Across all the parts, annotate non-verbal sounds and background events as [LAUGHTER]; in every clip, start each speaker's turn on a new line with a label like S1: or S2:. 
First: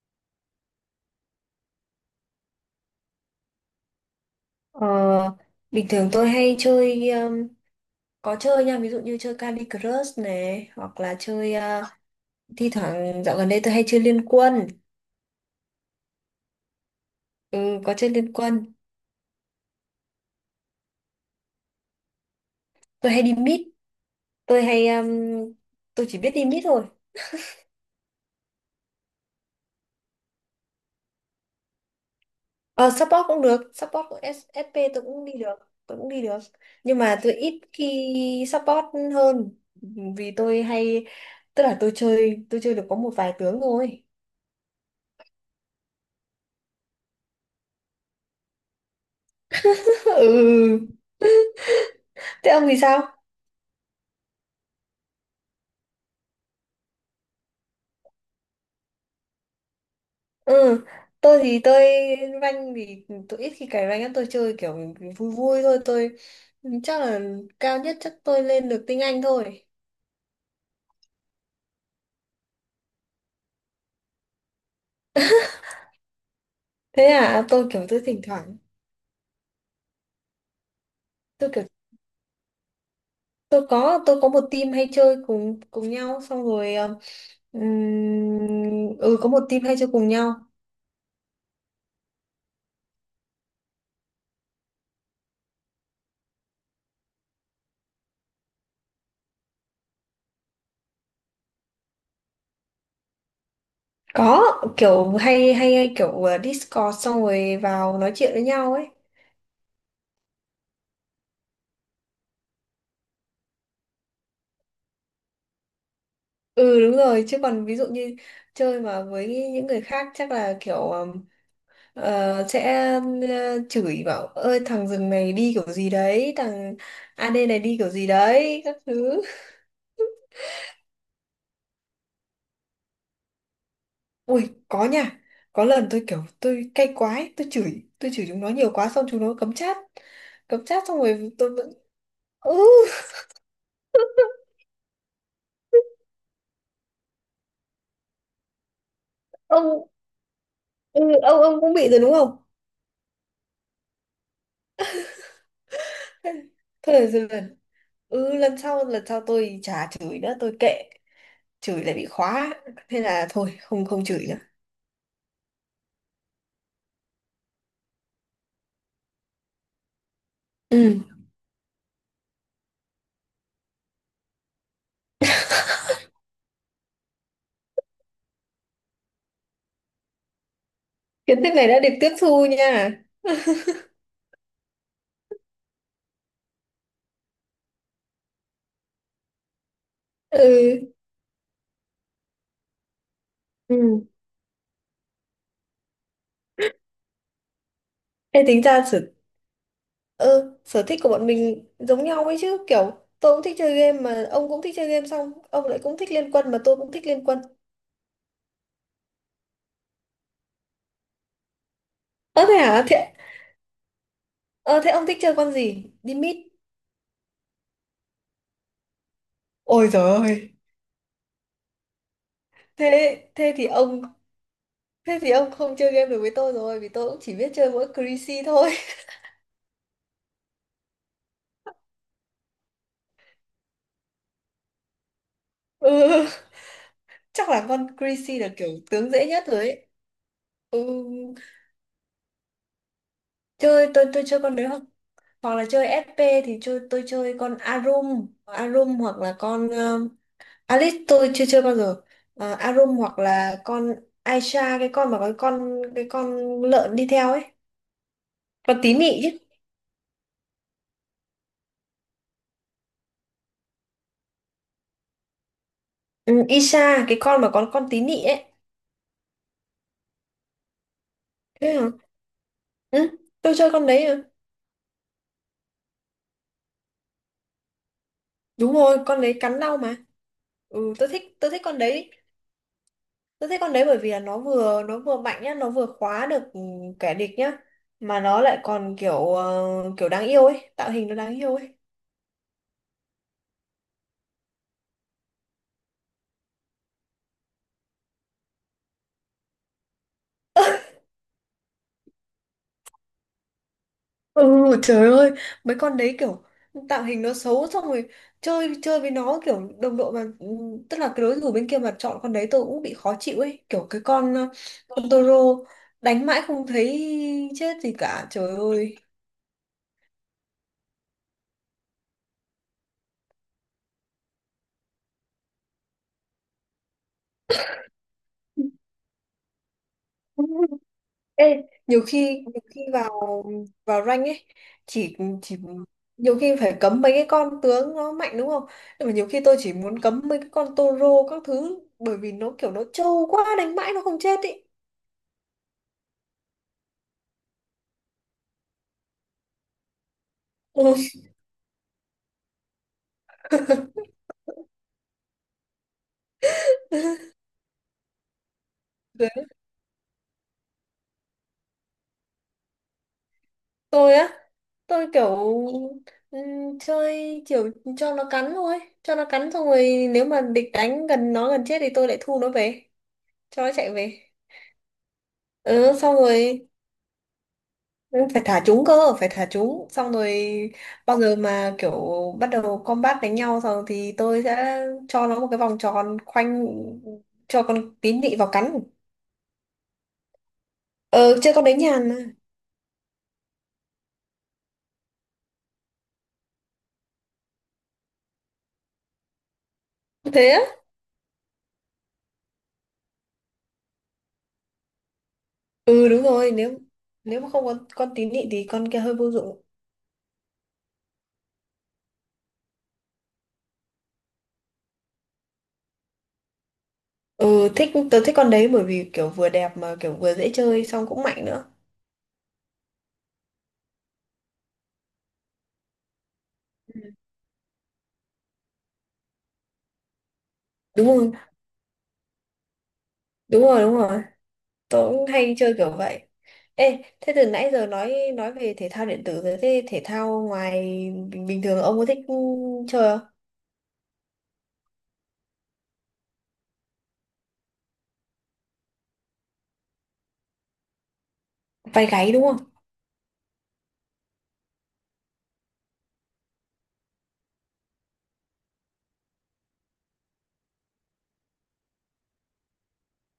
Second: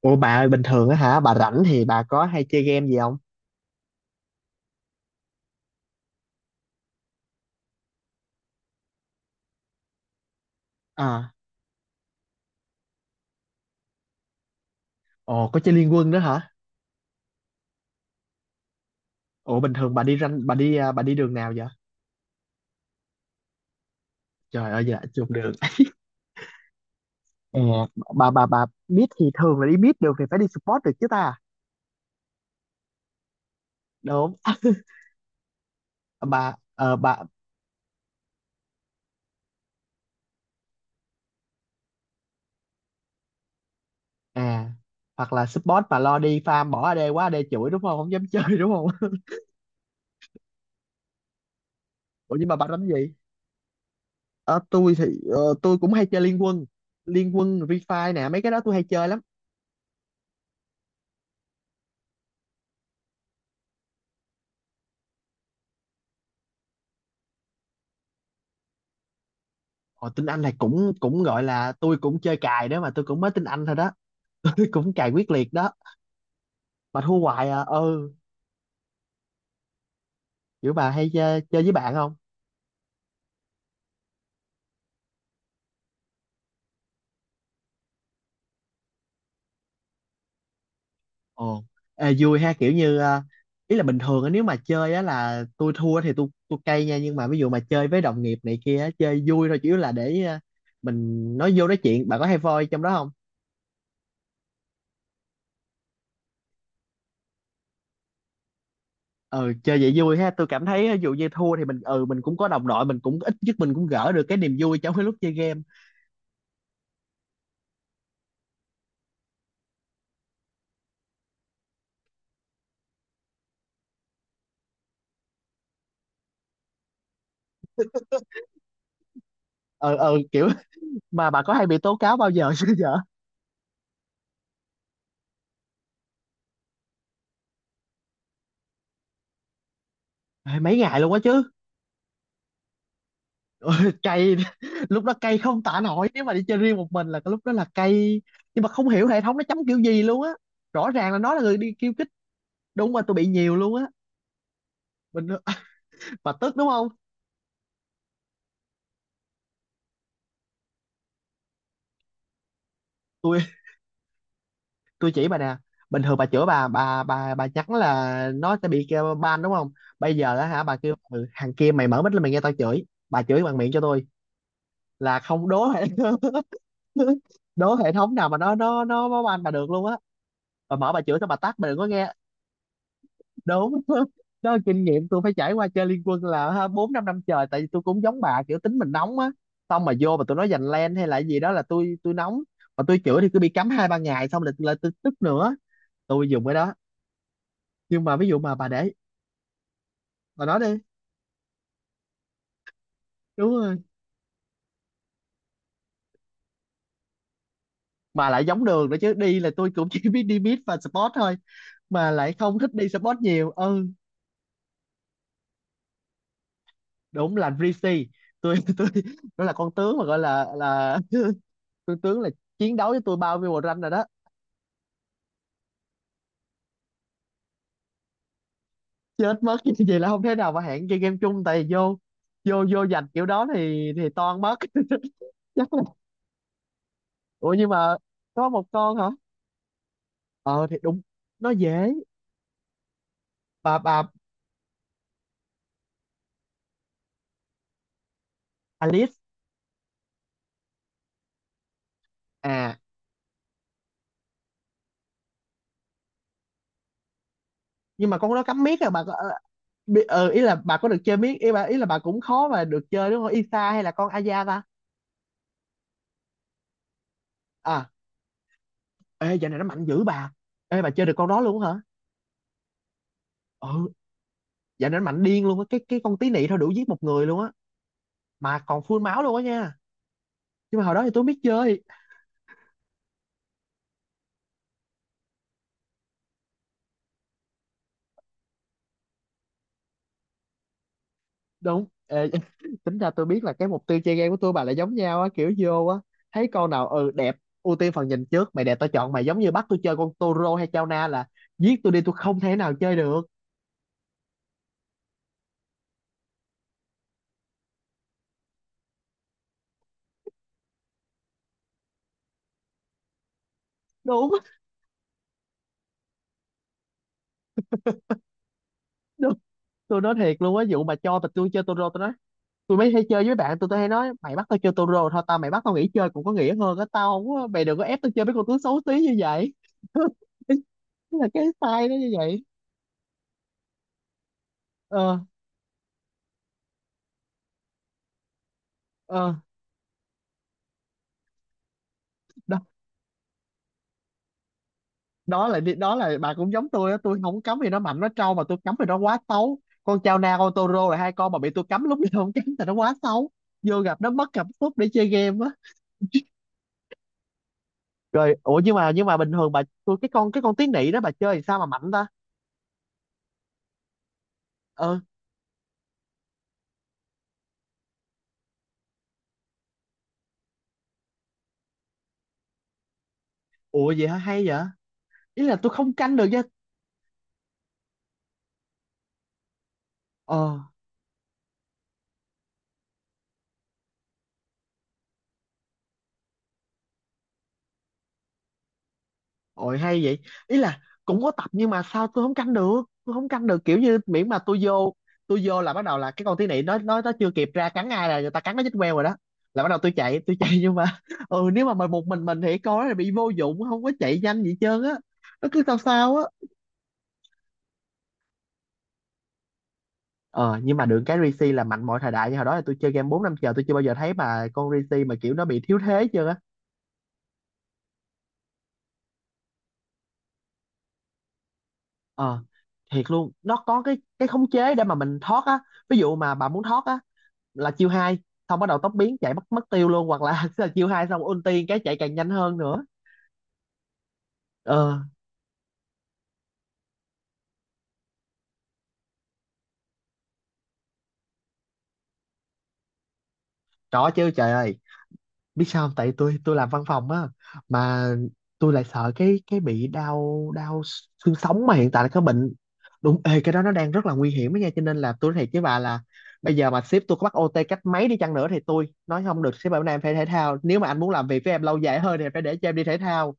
S1: Ủa bà ơi bình thường á hả bà rảnh thì bà có hay chơi game gì không?
S2: Ờ, bình thường tôi hay chơi có chơi nha, ví dụ như chơi Candy Crush này, hoặc là
S1: À,
S2: chơi thi thoảng dạo gần đây tôi hay chơi Liên Quân.
S1: ồ, có chơi Liên Quân đó hả?
S2: Ừ, có chơi Liên Quân.
S1: Ủa, bình thường bà đi ranh bà đi à, bà đi đường nào vậy?
S2: Tôi hay đi mid. Tôi
S1: Trời ơi
S2: hay
S1: dạ chung đường. [LAUGHS]
S2: tôi chỉ biết đi mid thôi.
S1: Ờ, bà biết thì thường là đi biết được thì phải đi support được chứ ta.
S2: Ờ, support cũng được, support của
S1: Đúng. [LAUGHS]
S2: SP tôi cũng đi được. tôi cũng đi được
S1: Bà ờ
S2: nhưng
S1: bà
S2: mà tôi ít khi support hơn, vì tôi hay, tức là tôi chơi, tôi chơi được có một vài tướng thôi.
S1: à hoặc là support mà lo đi farm bỏ AD quá, AD chửi đúng không? Không dám chơi đúng không? [LAUGHS]
S2: [LAUGHS] Ừ,
S1: Ủa nhưng
S2: thế
S1: mà
S2: ông
S1: bà
S2: thì
S1: đánh
S2: sao?
S1: gì? Ờ, tôi thì tôi cũng hay chơi Liên Quân. Liên Quân, Refi nè, mấy cái đó tôi hay chơi lắm.
S2: Ừ, tôi thì tôi rank thì tôi ít khi cày rank lắm, tôi chơi kiểu vui vui thôi. Tôi chắc là cao nhất chắc tôi lên được tinh Anh thôi.
S1: Ồ, tiếng Anh này cũng cũng gọi là tôi cũng chơi cài đó, mà tôi cũng mới tiếng Anh thôi đó. [LAUGHS] Tôi cũng cài quyết
S2: [LAUGHS]
S1: liệt đó, mà
S2: Thế
S1: thua
S2: à,
S1: hoài à.
S2: tôi kiểu tôi
S1: Ừ,
S2: thỉnh thoảng,
S1: kiểu bà hay chơi,
S2: tôi
S1: chơi
S2: kiểu
S1: với bạn không?
S2: tôi có một team hay chơi cùng cùng nhau, xong rồi ừ, có một team hay chơi cùng nhau.
S1: Ồ. Ê, vui ha, kiểu như ý là bình thường á, nếu mà chơi á là tôi thua thì tôi cay nha, nhưng mà ví dụ mà chơi với đồng nghiệp này kia á, chơi vui thôi, chủ yếu là để mình nói vô nói chuyện. Bạn có hay voi trong đó không?
S2: Có, kiểu hay hay, hay kiểu Discord xong rồi vào nói chuyện với nhau ấy.
S1: Ừ, chơi vậy vui ha, tôi cảm thấy ví dụ như thua thì mình, ừ, mình cũng có đồng đội, mình cũng ít nhất mình cũng gỡ được cái niềm vui trong cái lúc chơi game.
S2: Ừ đúng rồi, chứ còn ví dụ như chơi mà với những người khác chắc là kiểu sẽ chửi bảo, ơi thằng rừng này đi kiểu gì đấy, thằng AD này đi kiểu gì đấy các thứ.
S1: Ờ ừ Kiểu mà bà có hay bị tố cáo bao giờ chưa vợ?
S2: Ui có nha, có lần tôi kiểu tôi cay quá ấy, tôi chửi, chúng nó nhiều quá, xong chúng nó cấm chat.
S1: Ê,
S2: Cấm
S1: mấy
S2: chat xong
S1: ngày luôn quá
S2: rồi
S1: chứ.
S2: tôi vẫn, ừ.
S1: Ôi, cay. [LAUGHS] Lúc đó cay không tả nổi, nếu mà đi chơi riêng một mình là cái lúc đó là cay, nhưng mà không hiểu hệ thống nó chấm kiểu
S2: ông
S1: gì luôn á. Rõ
S2: ừ,
S1: ràng là nó là
S2: ông
S1: người
S2: ông
S1: đi
S2: cũng bị
S1: khiêu
S2: rồi
S1: khích.
S2: đúng không?
S1: Đúng, mà tôi bị nhiều luôn á. Bình. [LAUGHS]
S2: [LAUGHS]
S1: Bà
S2: Thôi
S1: tức đúng không?
S2: được rồi dần, ừ, lần sau, tôi chả chửi nữa, tôi kệ. Chửi lại bị khóa, thế là
S1: tôi
S2: thôi, không không chửi nữa.
S1: tôi chỉ bà nè, bình thường bà chửi bà nhắn là nó sẽ bị kêu ban đúng không? Bây giờ á hả, bà kêu
S2: Ừ,
S1: "Ừ, thằng kia, mày mở mic lên mày nghe tao chửi", bà chửi bằng miệng cho tôi là không đố hệ. [LAUGHS] Đố hệ thống nào mà nó ban bà được luôn á. Bà mở bà chửi xong bà
S2: kiến thức
S1: tắt bà
S2: này
S1: đừng
S2: đã
S1: có
S2: được tiếp
S1: nghe.
S2: thu nha.
S1: Đúng. [LAUGHS] Đó là kinh nghiệm tôi phải trải qua chơi Liên Quân là ha, bốn năm năm trời, tại vì tôi cũng giống bà kiểu tính mình nóng á, xong mà vô mà tôi nói giành len
S2: Ừ.
S1: hay là gì đó là tôi nóng, mà tôi chữa thì cứ bị cấm
S2: Ừ.
S1: hai ba ngày, xong là tôi tức nữa. Tôi dùng cái đó nhưng mà ví dụ
S2: Ê,
S1: mà
S2: tính
S1: bà
S2: ra
S1: để.
S2: sở,
S1: Bà nói đi.
S2: sở thích của bọn mình giống nhau ấy chứ, kiểu tôi cũng
S1: Đúng
S2: thích
S1: rồi,
S2: chơi game mà ông cũng thích chơi game, xong ông lại cũng thích Liên Quân mà tôi cũng thích Liên Quân.
S1: mà lại giống đường nữa chứ, đi là tôi cũng [LAUGHS] chỉ biết đi mid và sport thôi, mà lại
S2: Ơ thế
S1: không thích
S2: hả?
S1: đi sport nhiều. Ừ,
S2: Thế ông thích chơi con gì đi mid?
S1: đúng là Rishi. Tôi [LAUGHS] tôi, nó là con
S2: Ôi
S1: tướng mà
S2: giời
S1: gọi là
S2: ơi!
S1: con tướng là chiến đấu với tôi
S2: Thế
S1: bao
S2: thế
S1: nhiêu
S2: thì
S1: rank rồi
S2: ông
S1: đó.
S2: Thế thì ông không chơi game được với tôi rồi, vì tôi cũng chỉ biết chơi mỗi Chrissy thôi.
S1: Chết mất. [LAUGHS] Chứ vậy là không thể nào mà hẹn chơi game chung, tại vì vô, vô giành kiểu đó thì toan mất. [LAUGHS] Chắc là
S2: [LAUGHS] Ừ, chắc
S1: ủa
S2: là
S1: nhưng
S2: con
S1: mà
S2: Chrissy
S1: có
S2: là
S1: một
S2: kiểu
S1: con hả?
S2: tướng dễ nhất rồi ấy.
S1: Ờ thì
S2: Ừ,
S1: đúng, nó dễ.
S2: chơi,
S1: Bà
S2: tôi chơi con đấy, hoặc hoặc là chơi SP thì chơi tôi chơi con Arum Arum,
S1: Alice.
S2: hoặc là con Alice tôi chưa chơi bao giờ. À,
S1: À,
S2: Arum, hoặc là con Aisha, cái con mà có cái con lợn đi theo ấy.
S1: nhưng mà con đó cắm
S2: Con
S1: miết à,
S2: tí
S1: bà
S2: nị
S1: có,
S2: chứ.
S1: ý là bà có được chơi miết, ý bà ý là bà cũng khó mà được chơi đúng không, Isa hay là con Aya ta?
S2: Ừ, Isha, cái con mà có con
S1: À,
S2: tí nị ấy.
S1: ê, dạo này nó mạnh dữ bà. Ê, bà chơi được con đó luôn
S2: Thế
S1: hả?
S2: hả? Ừ, tôi chơi con
S1: Ừ,
S2: đấy à?
S1: dạo này nó mạnh điên luôn á, cái con tí nị thôi đủ giết một người luôn á, mà
S2: Đúng
S1: còn
S2: rồi,
S1: full
S2: con
S1: máu luôn
S2: đấy
S1: á
S2: cắn
S1: nha.
S2: đau mà.
S1: Nhưng mà
S2: Ừ,
S1: hồi đó
S2: tôi
S1: thì tôi
S2: thích
S1: không biết
S2: tôi thích con
S1: chơi.
S2: đấy. Tôi thích con đấy bởi vì là nó vừa mạnh nhá, nó vừa khóa được, kẻ địch nhá, mà nó lại còn kiểu đáng yêu ấy, tạo hình nó đáng yêu ấy.
S1: Đúng. Ê, [LAUGHS] tính ra tôi biết là cái mục tiêu chơi game của tôi bà lại giống nhau á, kiểu vô á thấy con nào, ừ, đẹp, ưu tiên phần nhìn trước, mày đẹp tao chọn mày, giống như bắt tôi chơi con Toro hay Chao Na là giết tôi đi, tôi không thể nào chơi được.
S2: Ừ, trời ơi, mấy con đấy kiểu tạo hình nó xấu, xong rồi chơi chơi với nó kiểu đồng đội, mà tức là cái đối thủ bên kia mà chọn con đấy tôi cũng bị khó chịu ấy, kiểu cái
S1: Đúng.
S2: con
S1: [LAUGHS]
S2: con Toro, đánh mãi không thấy chết gì cả, trời ơi.
S1: Đúng, tôi nói thiệt luôn á, vụ mà cho mà tôi chơi Toro tôi nói, tôi mới hay chơi với bạn tôi hay nói mày bắt tao chơi Toro thôi tao, mày bắt tao nghỉ chơi cũng có nghĩa hơn á, tao không có, mày đừng có ép tao chơi mấy con tướng xấu tí như vậy. [LAUGHS]
S2: [LAUGHS]
S1: Là cái
S2: Ê,
S1: style nó
S2: nhiều
S1: như
S2: khi
S1: vậy.
S2: nhiều khi vào vào rank ấy, chỉ
S1: Ờ.
S2: chỉ nhiều khi phải cấm mấy cái con tướng nó mạnh đúng không. Nhưng mà nhiều
S1: ờ
S2: khi tôi chỉ muốn cấm mấy cái con Toro các thứ, bởi vì nó
S1: đó,
S2: kiểu nó trâu quá, đánh mãi nó không chết ý.
S1: đó là bà cũng giống tôi á, tôi không có cấm vì nó mạnh nó trâu, mà tôi cấm vì nó quá xấu. Con Chao Na, con Toro
S2: Ừ.
S1: là hai con mà bị tôi cấm, lúc nào không cấm thì nó quá xấu, vô gặp
S2: [LAUGHS]
S1: nó mất cảm xúc để chơi game á. Rồi ủa nhưng mà
S2: Đến
S1: bình
S2: lúc
S1: thường bà, tôi cái con tiếng nị đó bà chơi thì sao mà mạnh ta?
S2: tôi á,
S1: Ờ,
S2: tôi kiểu chơi kiểu cho nó cắn thôi, cho nó cắn xong rồi nếu mà địch đánh gần nó gần chết thì tôi lại thu nó về, cho nó chạy
S1: ủa vậy hả,
S2: về.
S1: hay vậy. Ý là tôi
S2: Ừ,
S1: không
S2: xong
S1: canh được nha.
S2: rồi, ừ, phải thả chúng cơ, phải thả chúng. Xong rồi
S1: Ờ.
S2: bao giờ mà kiểu bắt đầu combat đánh nhau rồi thì tôi sẽ cho nó một cái vòng tròn khoanh cho con tín nị vào cắn.
S1: Ôi hay vậy. Ý là cũng có
S2: Ờ,
S1: tập
S2: chơi con
S1: nhưng
S2: đấy
S1: mà sao
S2: nhàn mà.
S1: tôi không canh được. Tôi không canh được, kiểu như miễn mà tôi vô là bắt đầu là cái con tí nị nó chưa kịp ra cắn ai là người ta cắn nó chết queo rồi đó. Là bắt đầu tôi
S2: Thế
S1: chạy nhưng
S2: á?
S1: mà [LAUGHS] ừ, nếu mà mời một mình thì con nó là bị vô dụng, không có chạy nhanh gì hết trơn á. Nó cứ sao
S2: Ừ
S1: sao
S2: đúng
S1: á.
S2: rồi, nếu nếu mà không có con tín nhị thì con kia hơi vô dụng.
S1: Ờ, nhưng mà được cái Risi là mạnh mọi thời đại, như hồi đó là tôi chơi game 4 năm chờ, tôi chưa bao giờ thấy mà con Risi mà kiểu nó bị thiếu thế chưa á.
S2: Ừ, thích, tớ thích con đấy bởi vì kiểu vừa đẹp mà kiểu vừa dễ chơi xong cũng mạnh nữa.
S1: Ờ, thiệt luôn, nó có cái khống chế để mà mình thoát á. Ví dụ mà bà muốn thoát á
S2: Ừ.
S1: là chiêu hai, xong bắt đầu tốc biến chạy mất mất tiêu luôn, hoặc là [LAUGHS] là chiêu
S2: Đúng
S1: hai xong
S2: rồi,
S1: ulti cái chạy càng nhanh hơn nữa.
S2: đúng rồi, đúng rồi. Tớ
S1: Ờ,
S2: cũng hay chơi kiểu vậy. Ê, thế từ nãy giờ nói về thể thao điện tử rồi, thế thể thao ngoài, bình thường ông có thích chơi không?
S1: trỏ chứ trời ơi, biết sao không? Tại tôi làm văn phòng á, mà tôi lại sợ cái bị đau đau xương sống, mà hiện tại
S2: Vai
S1: là cái
S2: gáy đúng
S1: bệnh.
S2: không?
S1: Đúng, ê, cái đó nó đang rất là nguy hiểm đó nha, cho nên là tôi nói thiệt với bà là bây giờ mà sếp tôi có bắt OT cách mấy đi chăng nữa thì tôi nói không được, sếp bảo này em phải thể thao, nếu mà anh muốn làm việc với em lâu dài hơn thì phải để cho em đi thể thao.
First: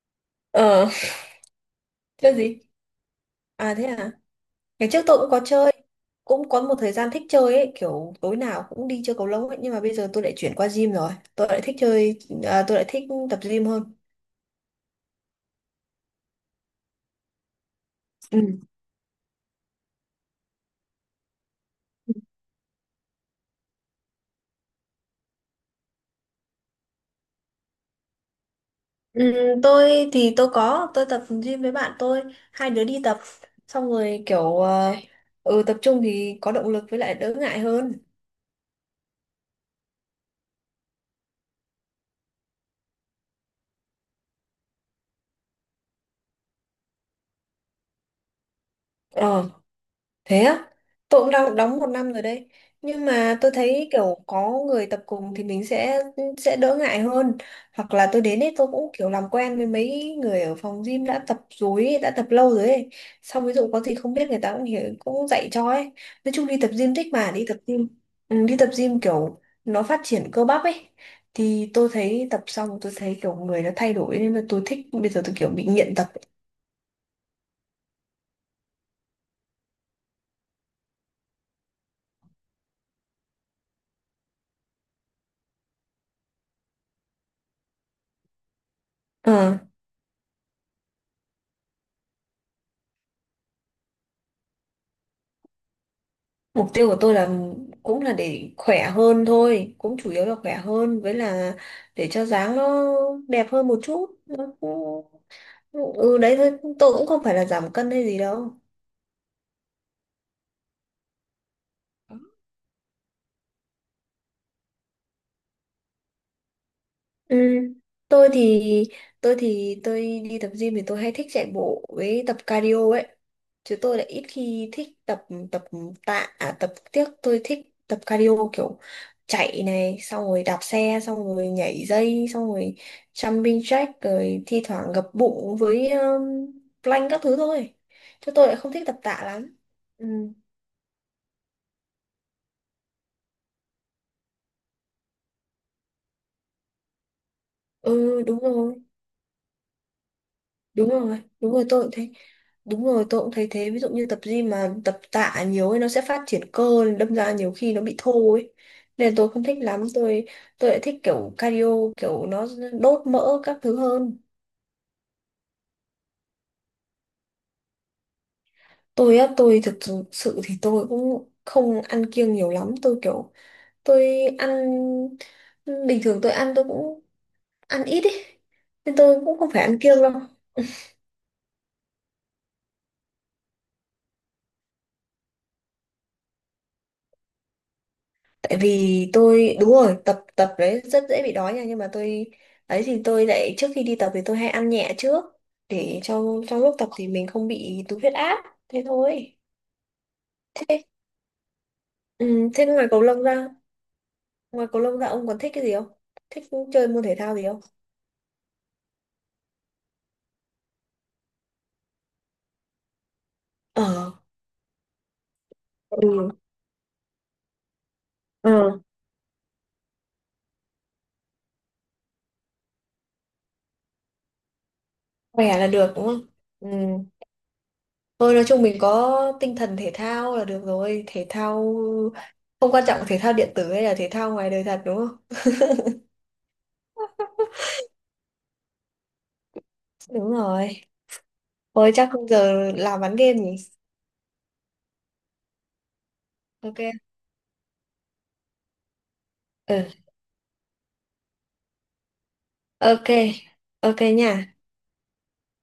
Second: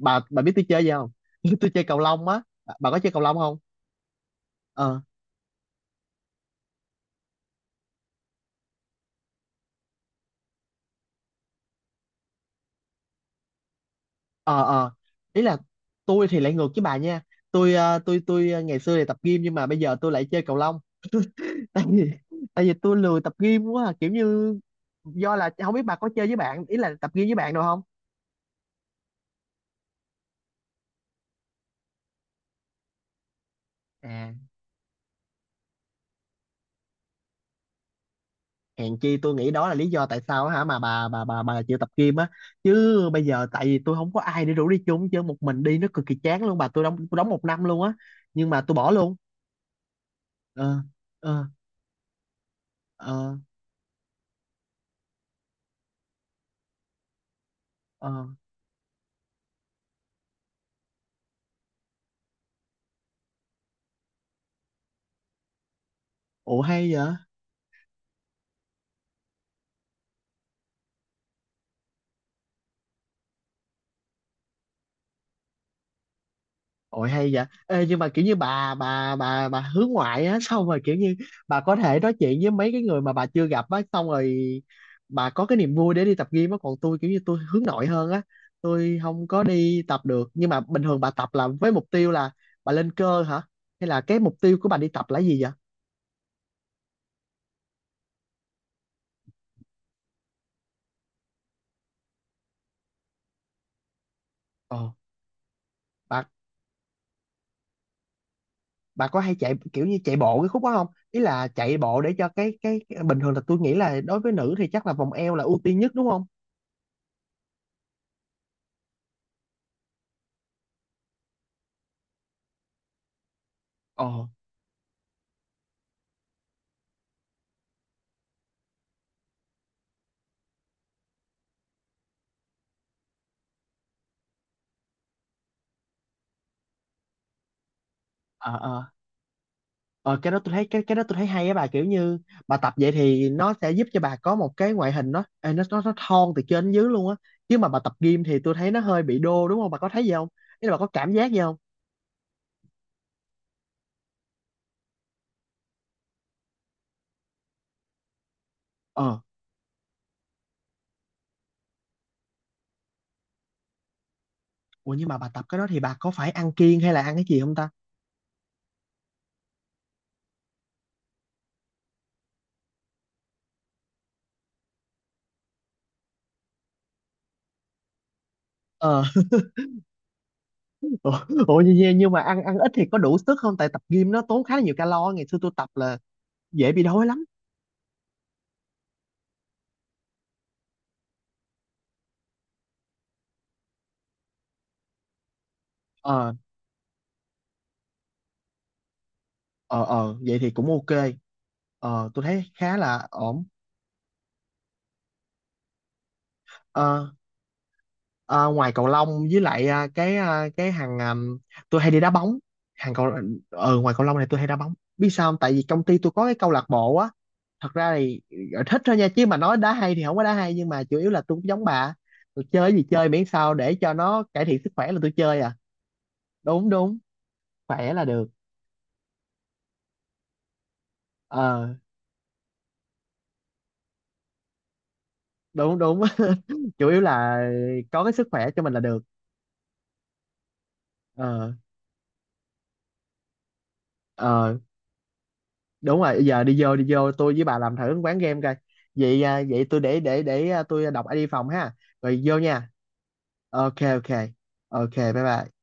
S1: Bà biết tôi chơi
S2: Ờ,
S1: gì không? [LAUGHS] Tôi chơi cầu lông
S2: chơi
S1: á.
S2: gì?
S1: Bà có chơi cầu lông không?
S2: À thế à? Ngày
S1: Ờ.
S2: trước tôi cũng có chơi. Cũng có một thời gian thích chơi ấy, kiểu tối nào cũng đi chơi cầu lông ấy, nhưng mà bây giờ tôi lại chuyển qua gym rồi. Tôi lại thích à, tôi lại thích tập gym hơn.
S1: Ờ. Ý là tôi thì lại ngược với bà nha, tôi, ngày xưa thì tập gym nhưng mà bây giờ tôi lại chơi cầu lông, tại vì tôi lười tập gym quá à, kiểu như do là không biết bà có chơi với bạn, ý là tập gym với bạn đâu không?
S2: Ừ, tôi thì tôi tập gym với bạn tôi, hai đứa đi tập xong rồi
S1: À,
S2: kiểu ừ, tập trung thì có động lực với lại đỡ ngại hơn.
S1: hèn chi tôi nghĩ đó là lý do tại sao hả mà bà chịu tập gym á, chứ bây giờ tại vì tôi không có ai để rủ đi chung, chứ một mình đi nó cực kỳ chán luôn bà, tôi đóng một năm luôn á, nhưng mà tôi bỏ luôn.
S2: Thế á,
S1: ờ
S2: tôi cũng
S1: ờ
S2: đang đóng một năm rồi đấy. Nhưng
S1: ờ
S2: mà tôi thấy kiểu có người tập cùng thì mình sẽ đỡ ngại hơn. Hoặc là
S1: ờ
S2: tôi đến ấy tôi cũng kiểu làm quen với mấy người ở phòng gym đã tập rồi ấy, đã tập lâu rồi ấy. Xong ví dụ có gì không biết người ta cũng hiểu, cũng dạy cho ấy. Nói chung đi
S1: Ủa
S2: tập
S1: hay
S2: gym thích
S1: vậy.
S2: mà đi tập gym. Ừ, đi tập gym kiểu nó phát triển cơ bắp ấy. Thì tôi thấy tập xong tôi thấy kiểu người nó thay đổi, nên là tôi thích, bây giờ tôi kiểu bị nghiện tập.
S1: Ôi hay vậy. Ê, nhưng mà kiểu như bà hướng ngoại á, xong rồi kiểu như bà có thể nói chuyện với mấy cái người mà bà chưa gặp á, xong rồi bà có cái niềm vui để đi tập gym á, còn tôi kiểu như tôi hướng nội hơn á, tôi không có
S2: Ấy.
S1: đi tập được. Nhưng mà bình thường bà tập là với mục tiêu là bà lên cơ hả, hay là cái mục tiêu của bà đi tập là gì vậy?
S2: Mục tiêu của tôi là cũng là để khỏe hơn thôi, cũng chủ yếu là khỏe hơn với là để cho dáng nó đẹp hơn một chút. Nó
S1: Ồ,
S2: cũng. Ừ
S1: bà
S2: đấy thôi, tôi cũng không phải là giảm cân hay gì đâu.
S1: bà có hay chạy kiểu như chạy bộ cái khúc đó không? Ý là chạy bộ để cho
S2: Ừ.
S1: cái bình thường là tôi nghĩ là đối với nữ thì chắc là vòng eo là ưu tiên nhất đúng không?
S2: Ừ. Tôi thì tôi đi tập gym thì tôi hay thích chạy bộ với tập cardio ấy. Chứ tôi lại ít
S1: Ồ.
S2: khi thích tập tập tạ à, tập tiếc, tôi thích tập cardio kiểu chạy này xong rồi đạp xe xong rồi nhảy dây xong rồi jumping jack rồi thi thoảng gập bụng với plank các thứ thôi, chứ tôi lại
S1: Ờ.
S2: không thích
S1: Ờ,
S2: tập tạ lắm. Ừ.
S1: Ờ, cái đó tôi thấy, cái đó tôi thấy hay á, bà kiểu như bà tập vậy thì nó sẽ giúp cho bà có một cái ngoại hình nó, ê, nó thon từ trên đến dưới luôn á, chứ mà bà tập
S2: Ừ
S1: gym thì
S2: đúng
S1: tôi thấy
S2: rồi,
S1: nó hơi bị đô đúng không, bà có thấy gì không? Ý là bà có
S2: đúng
S1: cảm
S2: rồi,
S1: giác gì
S2: đúng
S1: không?
S2: rồi, tôi cũng thấy, đúng rồi, tôi cũng thấy thế, ví dụ như tập gym mà tập tạ nhiều ấy nó sẽ phát triển cơ đâm ra nhiều khi nó bị thô ấy, nên là
S1: Ờ,
S2: tôi không thích lắm. Tôi lại thích kiểu cardio, kiểu nó đốt mỡ các thứ hơn.
S1: ủa nhưng mà bà tập cái đó thì bà có phải ăn kiêng hay là ăn cái gì không ta?
S2: Tôi á, tôi thực sự sự thì tôi cũng không ăn kiêng nhiều lắm, tôi kiểu tôi ăn, bình thường tôi ăn tôi cũng ăn ít ấy, nên
S1: Ờ.
S2: tôi cũng không phải ăn kiêng đâu.
S1: [LAUGHS] Ủa, ủa nhưng mà ăn, ít thì có đủ sức không, tại tập gym nó tốn khá là nhiều calo, ngày xưa tôi tập là dễ bị đói lắm.
S2: Tại vì tôi, đúng rồi, tập tập đấy rất dễ bị đói nha, nhưng mà tôi ấy thì tôi lại trước khi đi tập thì tôi hay ăn nhẹ trước, để
S1: ờ
S2: trong trong lúc tập thì mình không bị tụt huyết áp, thế thôi.
S1: ờ vậy thì cũng
S2: thế
S1: ok. Ờ, tôi thấy
S2: ừ, thế
S1: khá là ổn.
S2: ngoài cầu lông ra ông còn thích cái gì không, thích chơi môn
S1: Ờ.
S2: thể thao gì không?
S1: Ờ, ngoài cầu lông với lại, cái hàng à, tôi hay đi đá bóng, hàng cầu. Ờ, ngoài cầu
S2: Ờ.
S1: lông này tôi hay đá bóng, biết sao không, tại vì công ty tôi có cái
S2: Ừ.
S1: câu lạc bộ á. Thật ra thì
S2: Ừ.
S1: thích thôi nha, chứ mà nói đá hay thì không có đá hay, nhưng mà chủ yếu là tôi cũng giống bà, tôi chơi cái gì chơi miễn sao để cho nó cải thiện sức khỏe là tôi chơi à.
S2: Khỏe là được đúng không. Ừ,
S1: Đúng đúng. Khỏe là được.
S2: thôi nói chung mình có tinh thần thể thao là được rồi, thể
S1: Ờ.
S2: thao không quan trọng, thể thao điện tử hay là thể thao ngoài đời thật đúng không.
S1: Đúng đúng. [LAUGHS] Chủ yếu là có cái sức khỏe cho mình là được.
S2: Đúng rồi.
S1: Ờ.
S2: Ôi chắc không, giờ làm bán game nhỉ?
S1: ờ đúng rồi, giờ đi vô,
S2: Ok.
S1: tôi với bà làm thử quán game coi. Vậy à, vậy tôi
S2: Ừ.
S1: để, à, tôi đọc ai đi phòng ha, rồi vô nha.
S2: Ok.
S1: Ok
S2: Ok
S1: ok.
S2: nha.
S1: Ok bye bye.